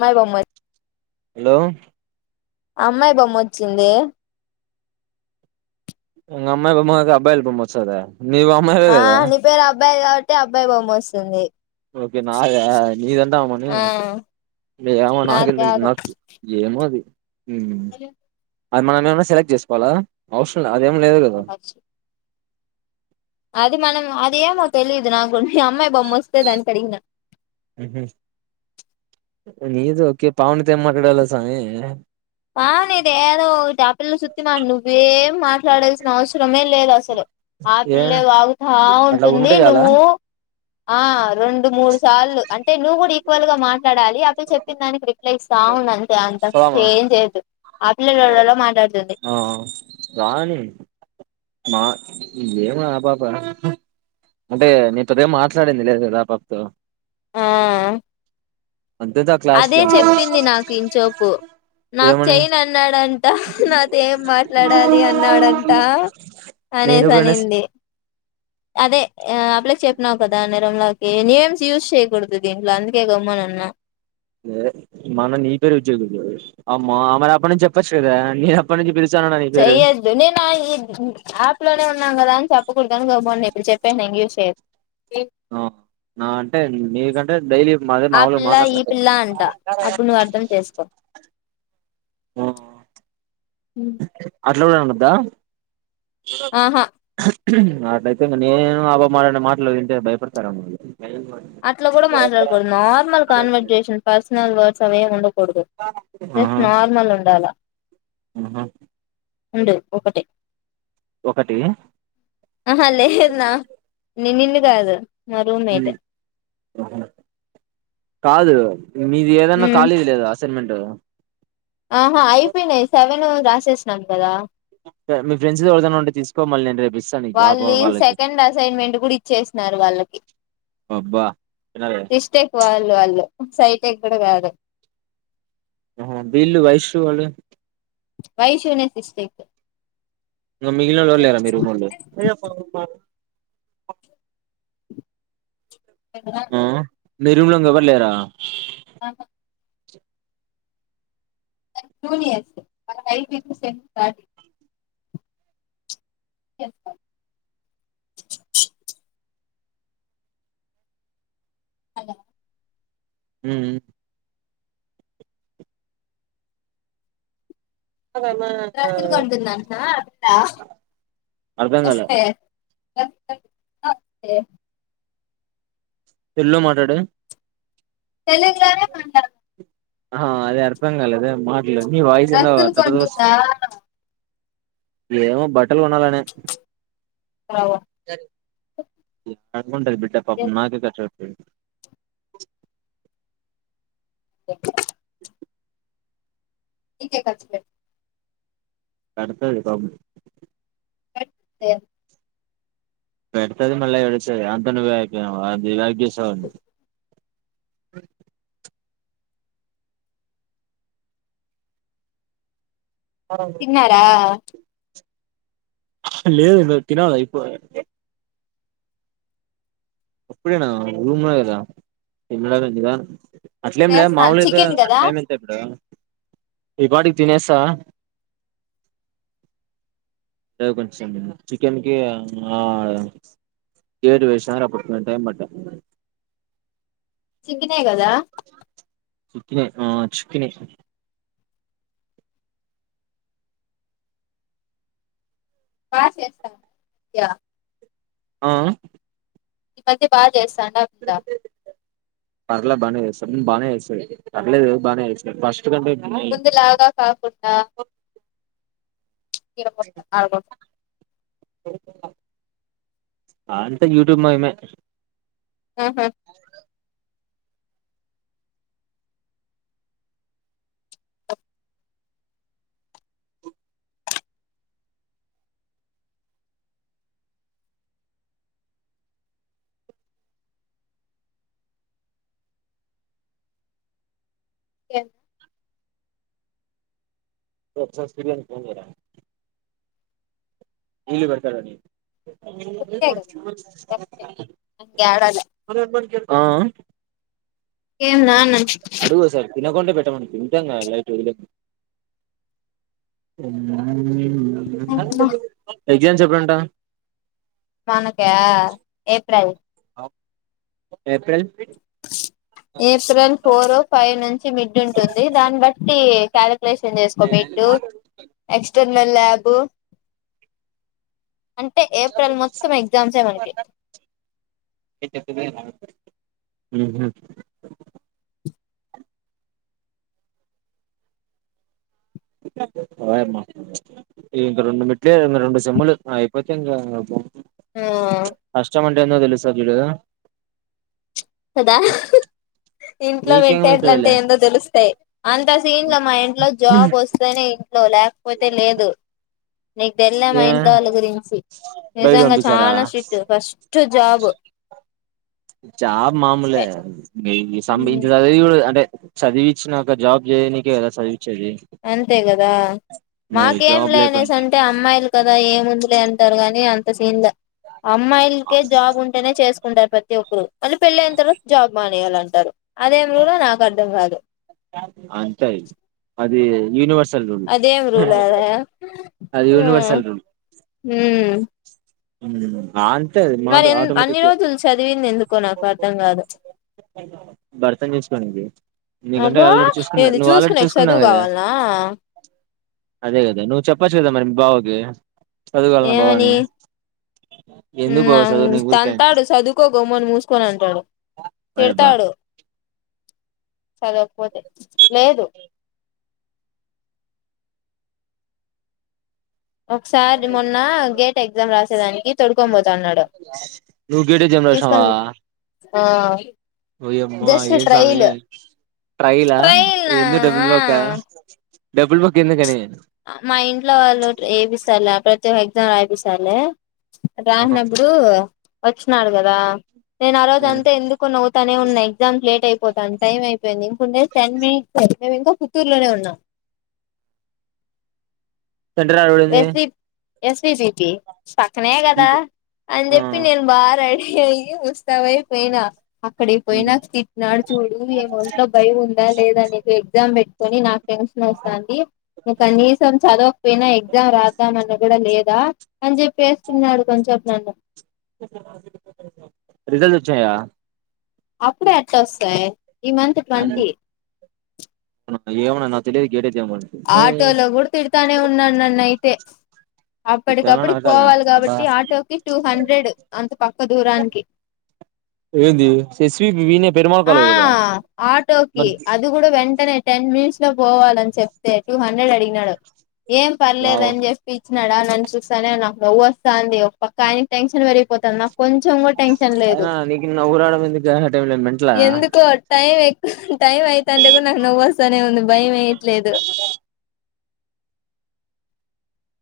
మాయి బొమ్మలు హలో అమ్మాయి బొమ్మొచ్చింది అంగ అమ్మాయి బొమ్మ అబ్బాయిల బొమ్మ వచ్చదా నీవు అమ్మవే గదా బ్బాయి కాబట్టి అబ్బాయి బొమ్మ వస్తుంది ఓకే నాదా మీదంటే అమని ఆ ఏమో నాది నాకేం తెలుసు కాదు నాకు ఏమో హు అది మనం ఏమన్నా సెలక్ట్ చేసుకోలా అవసరంలా అదేం లేదు కదా అది మనం అద ఏమో తెలీదు నాకు కొంచెం అమ్మాయి బామ్ మొస్తేద అని అడిన నీద ఒకకే పావున త మాట్లాడాల సాయ ఆ నీదేదో ఇ ఆ పిల్ల చుత్ి మా నువ్వేం మాట్లాడాల్సిన అవసరమే లేదు అసలు ఆ ఏ పిల్లే వాగుతా అట్లా ఉంటుంది ఉంటే చాలా నువ్వు ఆ రెండు మూడు సార్లు అంటే నువ్వు కూడా ఈక్వల్ గా మాట్లా అడాలి అప్పుడు చెప్పందా క్రికెట్ లైక్ సౌదీ అంతే పోదామా అంత లలోర మాట్లాడు ఆ రాణి మా ఏము ఆ పాప అంటే నేను తద మాట్లాడింది లేదు కా పాపతో ఆ అంతేతో ఆ క్లాస్ అదే లో చెప్పింది నాకు ఇంచోపు నాకు ఏమని చెయన్ అన్నాడంట నాతో ఏం మాట్లాడాలి అన్నాడంట నేను కానేసి ఎప్పుడైనా అనింది అదే ఏ అప్ప్లె చెప్పినావు కదా నేరంలోకి నేమ్స్ యూజ్ చేయ్యకూడదు ఇంట్ల అందుకే గమ్మునున్న ఏ మా అన్న నీ పేరు ఉద్యోగులు అమ్మ అమెన అప్పటి నుంచి చెప్పచ్చు కదా నేను అప్పటి నుంచి పిలుస్తూ చెయొద్దు నేను యాప్ లోనే ఉన్నాను కదా అని చెప్పకూడదు గమ్మున ఉన్న ఇప్పుడు చెప్పాను యూస్ చెయొద్దు ఆ నా అంటే మీగంటే డైలీ అదే ఆ మాములుగా పిల్ల ఈ మాట్లాడతాను పిల్ల అంట అప్పుడు నువ్వు అర్థం చేసుకో ఆ, అ ఇంట్లో కూడఉండొద ఆహా అంటాయితే ఇంక నేను ఆ పాప మాట్లాడిన మాటలు వింటే భయపడతార ఏమో.. అట్లా కూడా మాట్లాడకూడదు నార్మల్ కాన్వర్జేషన్ పర్సనల్ వర్డ్ సమయం ఉండ కూడదు జస్ట్ ఆహా నార్మల్ ఉండాలా ఆహా రెండు ఒకటి ఒకటి ఆ లేలేదు నా ననును కాదు మా రూమ్మేట్ కాదు మీది ఏదన్న ఖాళీదు లేద అసైన్మెంట్ ఆహ అయిపోయినాయి సెవెన్ రా చేేసన్నాం కదా మీ ఫఫ్రెండ్స్ ఎవరిది ఆయన ఉంటే తీసుకో మళ్ నేను రేపు ఇస్తాను నీకు ఆ వాళ్ళు పా- వాళ్ళకి సెకండ్ అసైన్మెంట్ కూడా ఇచ్చేసినారు వాళ్ళకి అబ్బా వినాలి సిస్టెక్ వాళ్ళు వాళ్ళకి సైట్ ఎక్కడ కాదు బిల్లు వైషూ వాళ్ళు వైశూనేె సిస్కెట్ ఇంక మిగిలినోళ్లు ఎవళ్లేరా మీ రూమొళ్లు [unintelligible] ఓ ఆ నీ రూమ్ లో ఇంకా ఎవరు లేరా ఆహా మాకు juniors why need to send that అద ఉమ్ డ్రెస్ లు కొంటుందంటన అ అర్ధం కాలే వస్తే [inaudible] ఎల్లో మాట్లాడే తెలీ ఆ అది అర్థం కాలేదె మా డ్రెస్సులు కొంటదా ఏమ బట్ బట్టలు కొనాలనే అంట బిడ్డ పాపం నాకే కచ్చ ఏ ఇకే కసి కడతది పాపం స పెడతది మళ్ళీ ఏడుస్తది అంత నువ్వే అయిపో గొట్నావ్ [unintelligible] తిన్నారా లేదు తినాలా ఇప్పు అప్పుడెనా రూ తినలేదు నిధనం అట్ల ఏం లె చేస్తాను మాముల్గయితె చికెన్ కదా టైమ్ ఎంత ఇప్పుడు ఈ పాటికి తినేసా కొంచ చికెన్ కి ఆ గేటు వేసారు అప్పుడు కొంచెం టై పట్టా చికెన్ ఏ గదా చికెన్ చ్చు ఆ చికెన్ ఏస్ బా చేస్త యా ఆ ఈ మధ్య బాగ్ చేస్తాండా ఆప్త పర్లే బానే చేస్తాం బానే చేస్తది పర్లేదు బానే చేస్తుదీ ఫా ష్ స్ ముందులాగా కాకుండా ఈడ గొడిత్ ఆడ గొట్ ఆ అంటే యూట్యూబ్ మయిమే ఆహా ఏ రే ఒకసారి సూరి గానికి చేయి రా ఇల్లు కడతాడని కుక్కే కదా లేకపోతే ఇంకేడాలే అదే మన కెర్ ఆ ఆ ఏన్నా న్నాన్ అడుగు ఓసారి తినకుంటే పెట్టమను తింటంగా లైక్ ఎ అమ్ [unintelligible] ఎగ్జామ్స్ ఎప్పుడంట మనకా ఏప్రిల్ ఏప్రిల్ పి ఏప్రిల్ ఫోరో ఫైవ్ ను చ్చి మిడ్ ఉంటుంది దాన్ని బట్టి టాలెం క్యులేషన్ చేసుకో మిడ్ ఎక్స్ట నేల్యాబు అంటే ఏప్రిల్ మొత్తం ఎగ్జామ్స్ ఏ మనకి అహ వాయమ్మ ఇవి ఇంకా రెండు మిడ్ల్లే రెండు సేమ్ములు అయిపోతే ఇంకా బా ఆ ఏందో తెలుస్తాది చూడు కదా హ్ హ్ ఇంట్లో వింటేజ్లంటే మీకేమైతదిలే ఏందో తెలుస్తాయి అంత సీన్ లో మా ఇంట్లో జాబ్ వస్తానే లో లేకపోతే లేదు నీకు తెల్లే మా ఏ ఇంట్లో వాళ్ళ గురించి బయట నిజంగా పంపిస్తారా చాలా స్టిట్ ఫస్ట్ జాబ్ చాలా మాములే ఈ సంబిచు ఇ అది అంటే చదివించినాక జాబ్ చేయనికే కదా చదివిన్ అంతే కదా మరి మాకేం జాబ్ లేనేసి లేకుండా అంటే అమ్మాయిలు కదా ఏముంది లే త్తరు గాని అంత సీన్ లే అమ్మాయిలకే జాబ్ ఉంటేనే చేసుకుంటారు పెద్ద ప్రతి ఒక్కరు అంటే పెళ్ళి అయిన తర్వాత జాబ్ మానేయాలంటారు అదే మురిగులో నాకు అర్థం కాదు ని యూనివర్సల్ రూల్ అదేం రూల్ ఆది అది ఉ యూనివర్సల్ ఉ హ్మ్ ఆ టది అ మరి మాటో ఎన్ అన్ని ఆటోమేటిక్గా రోజులు చదివింది ఎందుకో నాకు అర్థం కాదు భర్తని చూసుకోనికే నీకంటే అబ్బా ఆల్రెడీ చూసుకున్నాడ్ ఏది నువ్వు ఆల్రెడీ చూసుకునేకి చూసుకున్నావు చదువు కదా కావాలనా అదే కదా నువ్వు చెప్పోచ్చు కదా మరి బావ్ ఏ చదువలన్న భవానీ హు అమ్ ఊరికే తంతాడు చదువుకో గమ్మున మూసుకొని అంటాడు అయబ్బా తిడతాడు చదవకపోతే లేదు ఒకసారి మొన్న గేట్ ఎగ్జామ్ రాసేదానికి తొడుకొని పోతాన్నాడు నువ్వు గేటే జంప్ తీసుకొని ఆ ఒయ్యమ్మా జస్ట్ ఏం సామి ట్రైల్ ట్రైలా ట్రైల్ నా ఎందుక్ డబ్బుల్ బొక్కా డబ్బుకు బొక్క ఎందుకని మా ఇంట్లో వాళ్ళు ఏపిస్తాలి ప్రతి ఎగ్జామ్ వేపిస్తాలే రానప్పుడు వచ్చినాడు కదా నేను ఆ రోజ అంతే ఎందుకు నవ్తానే ఉన్నాయి ఎగ్జామ్ లేట్ అయిపో తాం టైం అయిపోయింది ఇంండే టెన్ మినిట్స్ అ మేము ఇంకా పుత్తూరులోనే ఉన్నాం సెంటర్యాడ పడింది ఎస్. వి. జీ. టి పక్కనే కదా అని ఆ చెప్పి నేను బారెడీ ఎం వస్తావేపోయినా అక్కడికిపోయినాక తిట్టినాడు చూడు ఏ ఒంట్లో భయం ఉందా లేదా నీకు ఎగ్జామ్ పెట్ కొనీ నాక్ టన్షన్ వస్తుంది కనీసం చదువు వినైగ్ ద్దాం రాద్దాం అన్న కూడా లేదా అని చెప్పి వేసున్నాడు కొంచెం నన్ను రిజల్టోచ్చాయా అప్పుడే అట్లాస్య ఈ మంత్ ట్వంటీ ఏమొ న నోత్తతె గడ ఆటోలో కూడా తిడతానే ఉన్నాను నన్ను అయితే తిట్టాలనా అప్పటికప్పుటికి నరకాలనా పోవాలి అబ్బా కాబట్టి ఆటోకి టూ హండ్రెడ్ అంత పక్క దూరానికి ఏంది ఎస్వి వీనే పెరుమాళ్ ఆ కాలేజ్ కదా ఆటోకి మరి అది కూడా వెంటనే టెన్ మినిట్స్ లో పోవాలని చెప్తే టూ హండ్రెడ్ అడిగినాడు ఏం వావ్ పర్లేదని చెప్పిచ్చ ఉన్నాడా నన్ను చూస్తానే నాకు నవ్వు వస్తా అంది ఒక పక్క ఆయన టెన్షన్ పెరిగిపోతుంది ఆనా అయనా నీకు నవ్వు రావడం ఏంది టై మంట ఎందుకో ఏకు టైం అయితంటే కూడా నాకు నవ్ వస్తానే ఉంది భయం వేయట్లేదు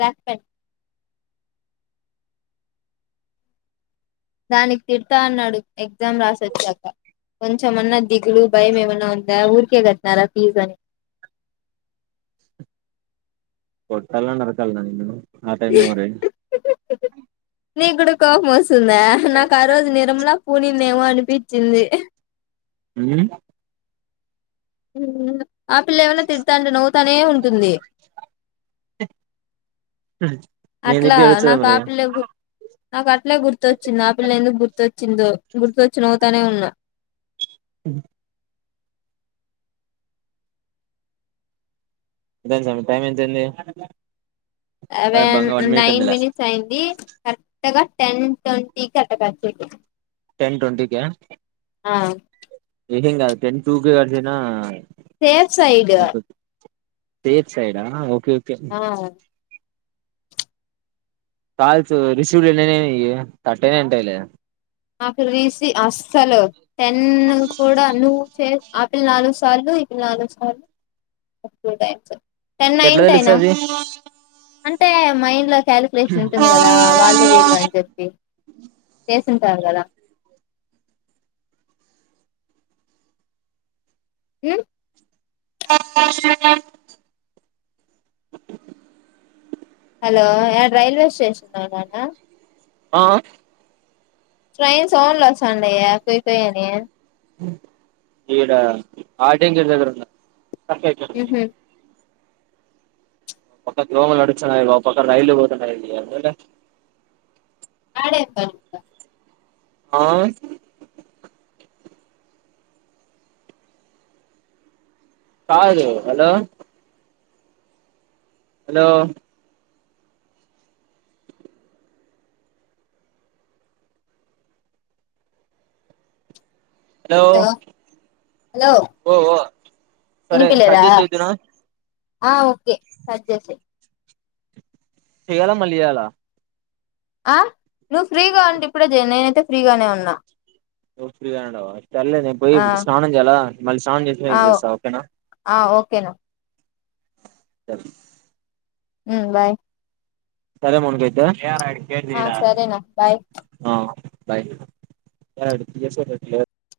లాక్ దానికి తిడతా అన్నాడు ఎగ్జామ్ రాసొచ్చాక కొంచెమన్న దిగులు భయం ఏమైనా ఉందా ఊరికే కట్నారా ఫీజ్ అని కొట్టాల నరకల్న నిన్ను ఆ టైమ్ నె మరి న గుడు కోపం వస్తుందా నాకు ఆ రోజు నిరంలా పూనిందేమో అనిపించింది మ్ ఉ ఆపిల్ ఏమైనా తిడతాంటే నవ్వుతనే ఉంటుంది, నేను అట్లా తిడితే ఏడుస్తావా నాకు మరి ఆపిల్ గు నాకు ఆ పిలే గుర్తొచ్చింది ఆపిల్ ఎందుకు గుర్తొ చ్చిందో గుర్తుొచ్చి నవుతానే ఉన్నా అదా స టైం ఎంతంది సెవెన్ నైన్ మినిట్స్ అయింది కరెక్ట్ గా టెన్ ట్వంటీ క అట్ట ే టెన్ ట్వంటీ క ఆ నీకేం కాదు అ టెన్ టూ క గడసిన సేఫ్ సైడ్ సేఫ్ సైడ్ ఆ ఓకే ఓకే ఆ కాల్స్ రిసీవ్డ్ ఎన్ని అయినాయి నీవి థర్టీ నే అయింటాలే అక్కడ తీసి అస్సలు టెన్ను కూడా నువ్వు చే ఆపిల్ నాలుగు సార్లు ఇప్పుడు నాలుగు సార్లు ఉంటాయి సార్ టెన్ ఎట్లా నైన్త్ అయినా తెలుస్తది అంటే మైన్ కాలిక్యులేషన్ ఉంటుంది కదా వాళ్ళు వీళ్ళు అని చెప్పి చే ద ఉమ్ ఆస్ హలో యాడ రైల్వే స్టేషన్లో ఉన్నావా ఆ ట్రైన్ సౌండ్లు వస్తున్నాయే కుయ్ కుయ్ అని ఈడ [unintelligible] దగ్గర ఉన్న అస ఉహు పక్క గోమలు నడుచనయి ఒక పక్క రైలు పోతున్నాయి అ ఆడేప్ప ఆ కాదు హలో హలో హలో హలో ఓఓ సరే వినిపిలేదా కడ్జేసి చేద్దున ఆ ఓకే కట్ చేసేయి చేయాల మళ్ళ చేయాల ఆ నువ్వు ఫ్రీగా ఉంటే ఇప్పుడ ఏ చెయ్ నేనైతే ఫ్రీగానే ఉన్నా నువ్వు ఫ్రీగా ఉండవ సర్లే నేను పోయి ఆ స్నానం చేయాలా మళ్ళీ స్నానం చేసిన చేస్తా ఓకేనా కెన్ సరే ఉమ్ బాయ్ సరే మౌనిక అయితే ఆ సరేనా బాయ్ ఆ బాయ్